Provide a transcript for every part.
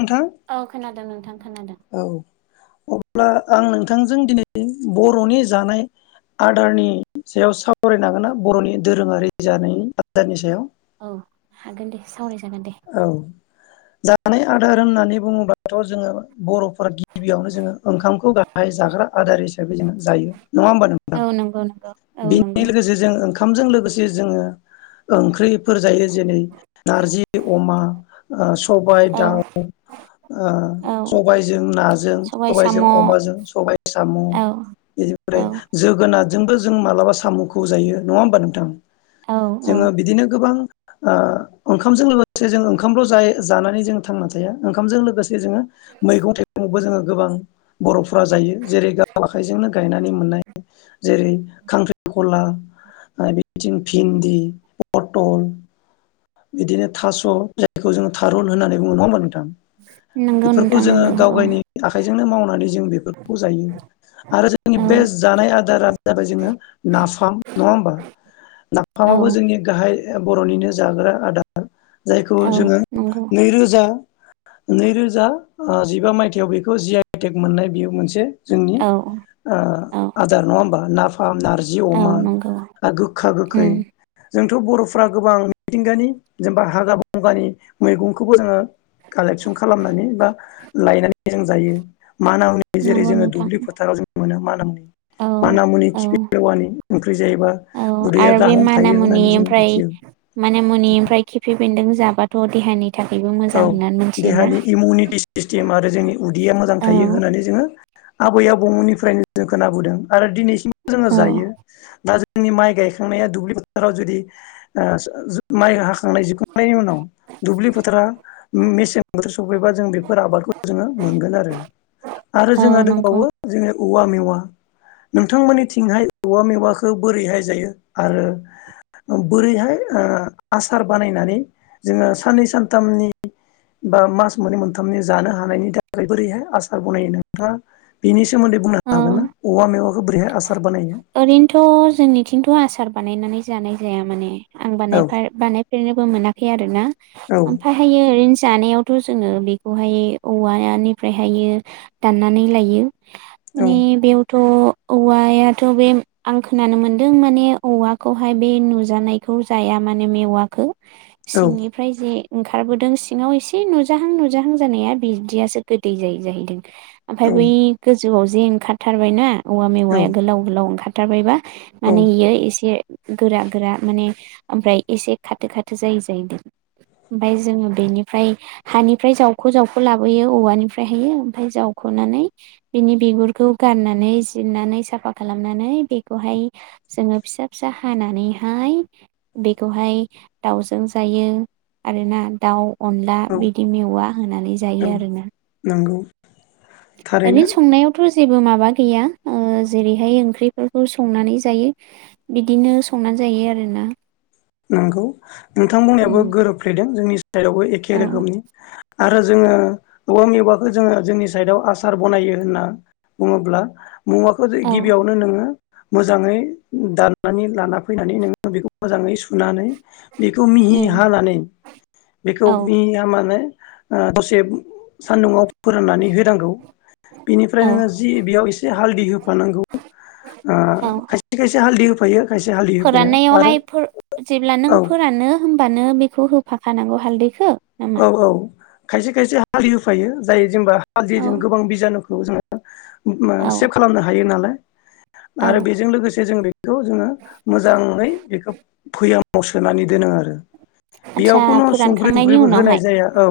नोंथां औ खोनादों नोंथां खोनादों। औ अब्ला आं नोंथांजों दिनै बर'नि जानाय आदारनि सायाव सावरायनो हांगोना बरनि दोरोङारि जानाय आदारनि सायाव? औ हागोन दे सावराय जागोन दे। औ जानाय आदार होननानै बुङोब्लाथ' जोङो बरफोरा गिबियावनो जोङो ओंखामखौ गाहाय जाग्रा आदार हिसाबै जोङो जायो। नङा होमबा औ नोंथां नंगौ नंगौ औ बेनि नंगौ लोगोसे जों ओंखा ओंखामजों लोगोसे जोङो ओंख्रिफोर जायो जेरै नारजि अमा ओ सबाय औ दाउ ओ औ सबायजों नाजों सबाय साम' सबायजों औ अमाजों सबाय साम औ बेनिफ्राय जोगो नारजोंबो जों मालाबा सामखौ जायो नङा होमबा नोंथां? औ औ जोङो बिदिनो गोबां ओ ओंखामजों लोगोसे जों ओंखामल'जायो जानानै जोंङो थांना थाया ओंखामजों लोगोसे जोङो मैगं थाइगंबो जोङो गोबां बरफोरा जायो जेरै गाव आखाइजोंनो गायनानै मोननाय जेरै खांख्रिखला ओ बिदिनो फिन्दि फटल बिदिनो थास जायखौ जोङो थारुन होननानै [unintelligible] थां नंगौ बेफोरखौ नोंथां जोङो नंगौ गाव औ गायनि आखाइ जोंनो मावनानै जों बेफोरखौ जायो आरो जोंनि औ बेस्ट जानाय आदारा जाबाय जोङो नाफाम नङा होमबा औ नाफामाबो जोंनि गाहाय [unintelligible] बर'निनो जाग्रा आदार। जायखौ औ जोङो नंगौ नैरोजा दा नैरोजा ओ जिबा मायथाइयाव बेखौ जि आइटेक मोननाय बियो मोनसे जोंनि औ ओ औ आदार नङा होमबा? नाफा फाम नारजि औ अमा नंगौ आरो गोखा -गोखै उम जोंथ' बर'फ्रा गोबां मिथिंगानि जेनेबा हागा बंग्रानि मैगंखौबो जोङो कालेकसन खालामनानै बा लायनानै जों जायो । माना मुनि जेरै नंगौ जोङो नोंथां दुब्लि फोथाराव जों मोनो मा औ औ । माना मुनि औ खिपि लेवानि ओंख्रि जायोबा औ उदैया आरो बे गाहाम थायो मानामुनि होननानै जों ओमफ्राय मिथियो मानामुनि ओमफ्राय खिफि बेन्दों जाबाथ' देहानि थाखायबो औ मोजां होननानै मिथियोना देहानि इमउनिटि सिसटिम आरो जोंनि उदैया मोजां औ थायो होननानै जोङो आबै आबौमोननिफ्रायनो जों खोनाबोदों आरो दिनैसिम जोङो औ जायो दा जों जोंनि माइ गायखांनाया दुब्लि फोथाराव जुदि ओ माइ हाखांनाय जोबखांनायनि उनाव दुब्लि फोथारा मेसें बोथोर सफैबा जों बेफोर आबादखौ जोङो मोनगोन आरो आरो औ जोंहा नंगौ दंबावो जोंङो औवा मेवा नोंथांमोननिथिंहाय औवा मेवाखौ बोरैहाय जायो आरो बोरैहाय ओ आसार बानायनानै जोङो साननै सानथामनि बा मास मोननै मोनथामनि जानो हानायनि थाखाय बोरैहाय आसार बनायो नोंथाङा बिनि नि सोमोन्दै बुंनो हागोन औ ना औवा मेवाखौ बोरैहाय आसार बानायो? ओरैनोथ' जोंनिथिंथ' आसार बानायनानै जानाय जाया माने। आं औ बानायफाय बानायफेरनोबो मोना फे आरो ना। औ ओमफाय हायो ओरैनो जानायावथ' जोङो बेखौहाय औवानिफ्रायहाय दाननानै लायो। औ माने बेयावथ' थ' औवायाथ' बे आं खोनानो मोनदों माने औवाखौहाय बे नुजानायखौ जाया माने मेवाखो औ सिंनिफ्राय जे ओंखारबोदों सिङाव एसे नुजाहां नुजाहां जानाया बिदियासो गोदै जायो जाहैदों। ओमफ्राय बै गो जौआव जे ओंखारथारबाय ना औवा औ मेवाइया गोलाव गोलाव ओंखार थारबायबा। औ माने इयो इसे गोरा गोरा माने ओमफ्राय एसे खाथो खाथो जायो जाहैदों ओमफाय जोङो बेनिफ्राय हानिफ्राय जावख' जावख' लाबोयो औवानिफ्राय हाययो ओमफ्राय जावख'नानै बिनि बिगुरखौ गारनानै जिरनानै साफा खालामनानै बेखौहाय जोङो फिसा फिसा हानानैहाय बेखौहाय दाउजों जायो आरोना दाउ अनला औ बिदि मेवा होनानै जायो औ आरोना। नंगौ थारैनो दानि संनायावथ' ज जेबो माबा गैया ओ जेरैहाय ओंख्रिफोरखौ संनानै जायो बिदिनो संनानै जायो आरोना। नंगौ नोंथां बुंनायाबो उम गोरोबफ्लेदों जोंनि स सायदायावबो एखे औ रोखोमनि। आरो जोङो औवा मेवाखौ जोङो जोंनि साइडआव आसार बनायो होनना बुङोब्ला मुवाखौ औ गिबियावनो नोङो मोजाङै दाननानै लाना फैनानै नोङो बेखौ मोजाङै सु सुनानै बेखौ मिहि उम हानानै बेखौ औ मिहि हामाने ओ दसेब सान्दुंङाव फोराननानै होनांगौ। बेनिफ्राय औ नोङो जि बेयाव एसे ह हालदि होफानांगौ। ओ औ खायसे खायसे हालदि फायो। फोराननायावहाय फोर जेब्ला नों औ फोरानो होमबानो बेखौ होफ फाखानांगौ हालदैखो। औ औ खायसे खायसे ह फालि होफायो जायो जेनबा औ हालदैजों गोबां बिजानु खौ जोङो उम मा औ सेभ खालामनो हायो नालाय। औ आरो बेजों लोगोसे जों बेखौ जोङो मोजाङै बेखौ भैयाम बौ सोनानै दोनो आरो ओ बेयाव आदसा कुनु संख्रि टंक फोरानखांनायनि ख्रिबो होनाय उनावहाय जाया औ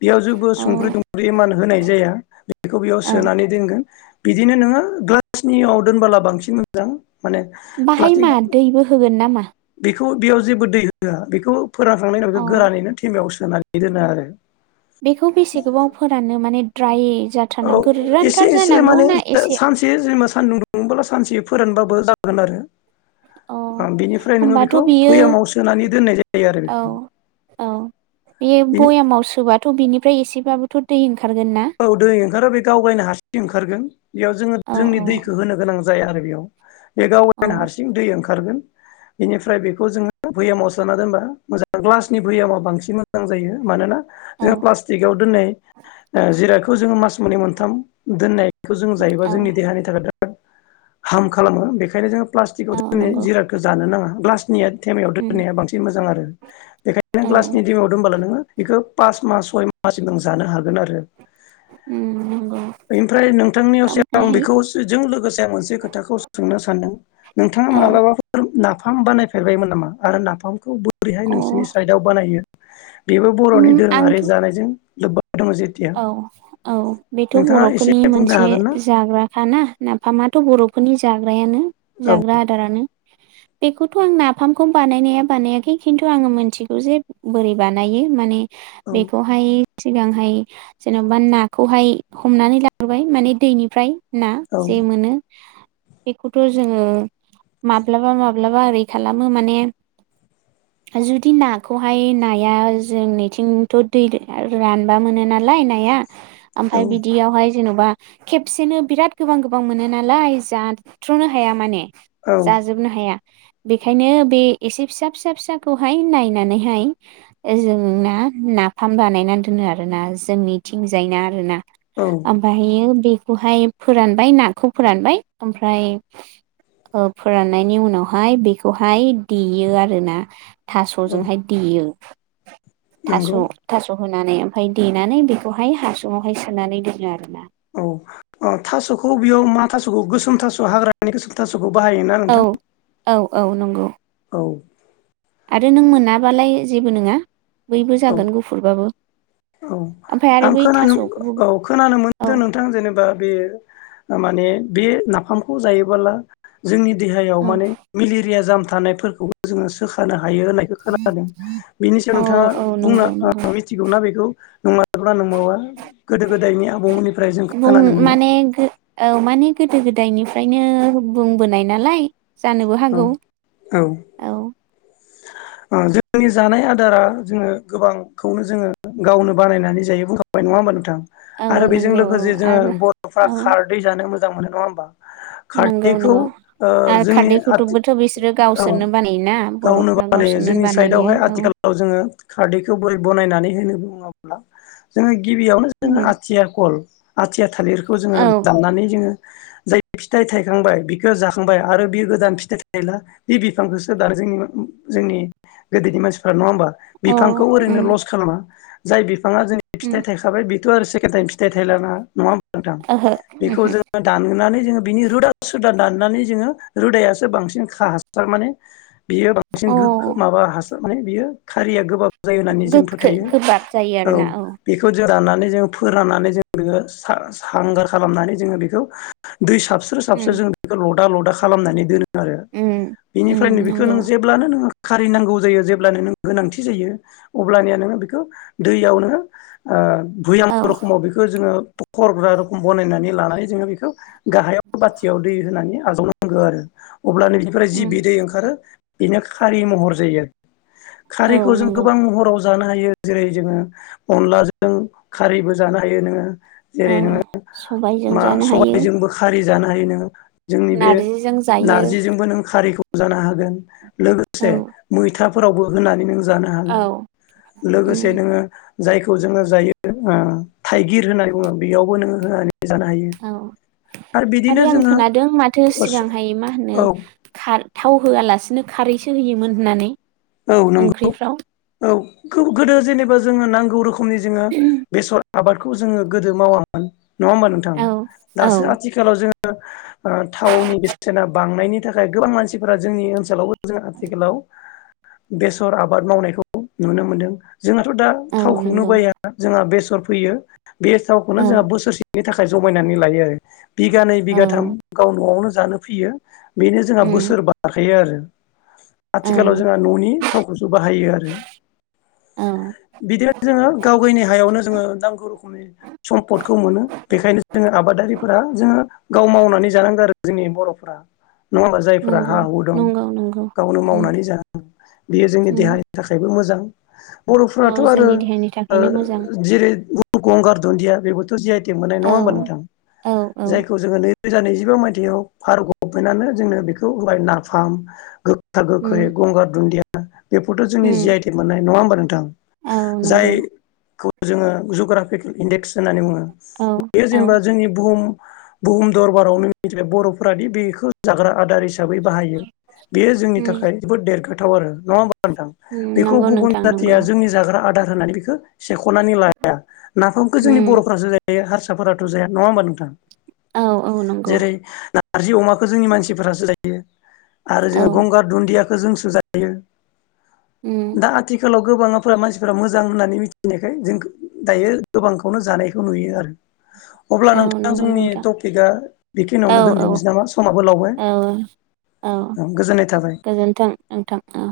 बेयाव जेबो औ संख्रि टुंख्रि इमान होनाय जाया बेखौ बेयाव औ सोनानै दोनगोन। बिदिनो नोङो ग्लासनियाव दोनबोला बांसिन मोजां। माने बाहाय प्लास्टिक मा दैबो होगोन नामा? बेखौ बेयाव जेबो दै होआ बेखौ फोराखांनाय उनाव अ गोरानैैनो थेमायाव सो सोनानै दोनो आरो बेखौ बेसे गोबाव फोराननो माने ट्राये औ एसे एसे माने एसे सानसे जेनेबा सानदुं नोंबोला सानसे फोरानबाबो जागोन अ आरो। बेनिफ्राय नोङो होमबाथ' बेखौ बियो फैयामाव सोनानै दोननाय जायो आरो बेखौ। औ थ' बिनिफ्राय एसेबाबोथ' दै ओं औ दै ओंखारो बे गावगायनो हारसिं ओंखारगोन बेयाव जोङो औ जोंनि दैखौ होनो गोनां ज जाया आरो बेयाव। बे गाव वेन औ हारसिं दै ओंखार सारगोन बेनिफ्राय बेखौ जोङो भैयामाव सोना दोनबा मोजां ग्लासनि भैयामा बांसिन मोजां जायो मानोना औ जोंहा प्लास्टिकआव दोननाय जिरायखौ जोङो मास मोननै मोनथाम दोननाय बेखौ जों जायोबा औ जोंनि देहानि थाखाय बि हार्म खालामो बेखायनो जों। प्लास्टिकआव औ [unintelligible] नंगौ जिरादाखो जानो नाङा। ग्लास निया टेमायाव उम दोननाया बांसिन मोजां आरो। [inaudible] बेखायनो औ ग्लासनि दिमायाव दोनबला नोङो बेखौ फास मास सय मा सिम नों जानो हागोन आरो। उम नंगौ बेनिफ्राय नोंथांनियावसो आं ओमफ्रायहाय बेखौ जों लोगोसे आं मोनसे खोथाखौ सोंनो सानदों नोंथाङा औ मालाबाफोर ना फाम बानायफेरबायमोन नामा आरो नाफामखौ बो रैहाय अ नोंसिरनि साइडाव बानायो? बेबो बर'नि उम दोरोङारि आंथ' जानायजों लोबबा दङजे। औ। औ बेथ' एसे बर'फोरनि बुंनो मोनसे हागोन ना जाग्राखाना नाफामा थ' बर'फोरनि जाग्रायानो औ जाग्रा आदारानो बेखौथ' आं नाफामखौ बानायनाया बानायाखै खिन्थु आङो मोनथिगौ जे बोरै बानायो माने बेखौहाय सिगांहाय जेनोबा नाखौहाय हमनानै लाबोबाय माने दैनिफ्राय ना औ जे मोनो। बेखौथ' जोङो माब्लाबा माब्लाबा ओरै खालामो माने जुदि नाखौहाय नाया जोंनिथिंथ' दै रानबा मोनो ना लाय नाया। ओमफ्राय बिदियावहाय जेनोबा खेबसेनो बिराद गोबां गोबां मोनो नालाय जाथ्र'नो हाया माने औ जाजोबनो हाया। बेखायनो बे एसे फिसा फिसा फिसाखौहाय नायनानैहाय ओ जोंना नाफाम बानायना दोनो आरोना जोंनिथिंजायना आरोना। औ ओमफायहायो बे खौहाय फोरानबाय नाखौ फोरानबाय ओमफ्राय ओ फोराननायनि उनावहाय बेखौहाय देयो आरो ना औ थास'जोंहाय देयो। थास' नंगौ थास' होननानै ओमाय दे नानै बेखौहाय हासुंङा हाय सोनानै दोनो आरो औ ओ थास'खौ बेयाव मा थास'खौ गोसोम थास' हाग्रानि गोसोम थास'खौ बाहायोना औ नोंथां? औ औ नंगौ। औ। आरो नों मोनाबालाय जेबो नङा। बैबो औ जागोन गुफुरबाबो औ ओमफ्राय आरो आं बै खोनानो थास'खौबो औ खोनानो औ मोनदों नोंथां जेनेबा बे माने बे नाफामखौ जायोबोला जोंनि देहायाव औ माने मेलेरिया जाम थानायफोरखौबो जोङो सोखानो हा हायो होननायखौ खोनादों बेनि सायाव औ औ नोंथाङा नंगौ नंगौ ओ मिथिगौना बेखौ नङाबाब्ला नोंङाबा गोदो गोदायनि आबौमोननिफ्राय जों बुं खोनानो मोनदो। माने औ माने गोदो गोदायनिफ्रायनो बुंबोनाय नालाय। जानोबो हागौ औ औ। ओ जोंनि जानाय आदारा जोङो गोबांखौनो जोङो गावनो बानायनानै जायो बुंखाबाय नङा होमबा नोंथां। औ आरो बेजों नंगौ औ लोगोसे जोङो आरो बर'फ्रा औ खारदै जानो मोजां मोजां मोनो नङा ओमबा? नंगौ खारदैखौ नंगौ ओ आरो जोंनि [unintelligible] खारदैखौथ'बोथ' बिसोरो औ गावसोरनो बानायोना गावनो बर'फ्रा बानायो गावसोरनो जोंनि बानायो साइडआवहाय औ आथिखालाव जोङो खारदैखौ बोरै बोनायनानै होनो बुङोब्ला जोङो गिबियावनो जोङो आथिया कल आथिया थालिरखौ जोङो औ दाननानै जोङो जाय फिथाइ थायखांबाय बिखौ जाखांबाय आरो बियो गोदान खिथ थायला बे बिफांखौसो दा जोंनि जोंनि गोदोनि मानसिफ्रा नङा होमबा? अ बिफांखौ ओरैनो उम लस खालामा जाय बि बिफाङा जोंनि फिथाइ उम थायखाबाय बि बेथो आरो सेकणटाइम फिथाइ थायलाना नङा नोंथां ओहो बेखौ उमहो जोङो दानहोनानै बिनि रोदा सोदा दानानै जों रोदाया बांसिन खाहासार माने बियो बांसिन अ गो माबा हास माने बियो खारिया गोबाब जायो होननानै जों गोखखो फोथायो गोबाब जायो आरोना औ। बेखौ राननानै जो फोराननानै जों बेखौ सा सा हांगार खालामनानै जोङो बेखौ दै साबस्र साबसो उम जों दैखौ ल दाल लदा खालामनानै दोनो । आरो उम उम बिनिफ्रायनो बेखौ नंगौ नों जेब्लानो नोङो खारिै नांगौ जायो जेब्लानो नों गोनांथि जायो अब्लानिया नोङो बेखौ दैयाव नोङो ओ भुयाम औ रखामाव बेखौ जोङो खरग्रा रखोम बानायनानै लानानै जोङो बेखौ गाहायाव बाथियाव दै होनानै आजाव नांगौ आरो । अब्लानो बिनिफ्राय जि उम बि दैै ओंखारो बेनो खारि महर जायो औ खारिैखौ जों नंगौ गोबां महराव ज जानो हायो जेरै जोङो अनलाजों खारैबो जानो हायो नोङो औ जेरै नोङ सबायजों मा जानो हायो सबायजों बो खारि जानो हायो नोङो । नारजिजों जा नारजिजोंबो नों खारैखौ जानो हागोन औ लोगोसे मैथाफोरावबो होनानै नों जानो औ हागोन लोगोसे उम नोङो जायखौ जोङो जायो उम थाइगिर होनना बुङो बेयावबो नोङो हो औ आरो आं जोङो खोनादों माथो सिगां हाय मा औ होनो खार थाव होआलासे नों खारैसो होयोमोन होननानै औ नंगौ ओंख्रिफ्राव औ । [unintelligible] गोदो जेनेबा जोङो नांगौ रोखोम नि जोङो बेसर आबादखौ जोङो गोदो मावामोन नङा होमबा नोंथां औ औ दासो आथिखालाव जोङो ओ थावनि बेसेना बांनायनि थाखाय गोबां मानसिफोरा जोंनि ओनसोलाव जों आथिखालाव बेसर आबाद मावनायखौ नुनो मोनदों । जोंहाथ' दा औ थावखौनो नंगौ बाया जोंहा बेसर फोयो बे थावखौनो औ जोंहा बोसोरसेनि थाखाय जमायनानै लायो आरो बिघानैै औ बिघाथाम गाव नआवनो जानो फोयो बेनो जोंहा उम बोसोर बाखायो औ आरो जोंहा न'नि थाव खौसो बाहायो आरो औ बिदिनो जोङो गाव गावनि हायावनो जोङो नांगौ रोखोमनि सम्फदखौ मोनो बेखायनो जोङो आबादारिफोरा जोङो गाव मावनानै जानांगौ आरो जोंनि बर'फोरा नङा जायफोरा नंगौ हा हु दं नंगौ नंगौ गावनो उम मावनानै जा उ [inaudible] बियो जोंनि उम देहानि थाखाय बो मोजां। औ बर'फ्राथ' आरो जोंनि देहानि ओ थाखायनो मोजां जेरै गंगार दुन्दिया बेबोथ' जि आइ तेग मोननाय नङा औ होनबा नोंथां औ औ जायखौ जों नै रोजा नैजिबा मायथाइयाव भारत गभमेन्टआनो जोंनो बेखौ होबाय नाफाम। दा गोखोहाय उम [inaudible] दुन्दिया बेफोरथ' जोंनि जि उम आइ तेग मोननाय। नङा होमबा नोंथां? औ नंगौ जायखौ जोङो जग्राफिकेल इन्डेक्स होननानै बुङो औ बेयो औ जेनेबा जोंनि बुहुम बुहुम दरबारावनो बर'फोरादि बेखौ जाग्रा आदार हिसा बै बाहायो बेयो जोंनि उम थाखाय जोबोद देरगाथाव आरो नङा होनबा उम बेखौ नंगौ गुबुन नोंथां नंगौ जाथिया जोंनि जाग्रा आदार होननानै बेखौ सेखनानै लाया। नाफामखौ उम जोंनि बर'फ्रासो जायो। बे हारसाफोराथ' जाया नङा होमबा नोंथां। औ औ नंगौ जेरै ना नारजि अमाखौ जोंनि मानसिफोरासो जायो। आरो औ जों गंगार दुन्दिया खो जोंसो जायो। उम दा आथिखालाव गोबाङाफोरा मानसिफोरा मोजां होननानै मिथिनायखाय जों दायो गोबांखौनो जानायखौ नुयो आरो। अब्ला औ नोंथां नंगौ जोंनि नोंथां टपिकआ औ बिखिनायावनो औ दोनथ'नोसै नामा समाबो लावबाय औ गोजोननाय थाबाय। थों नोंथां अ।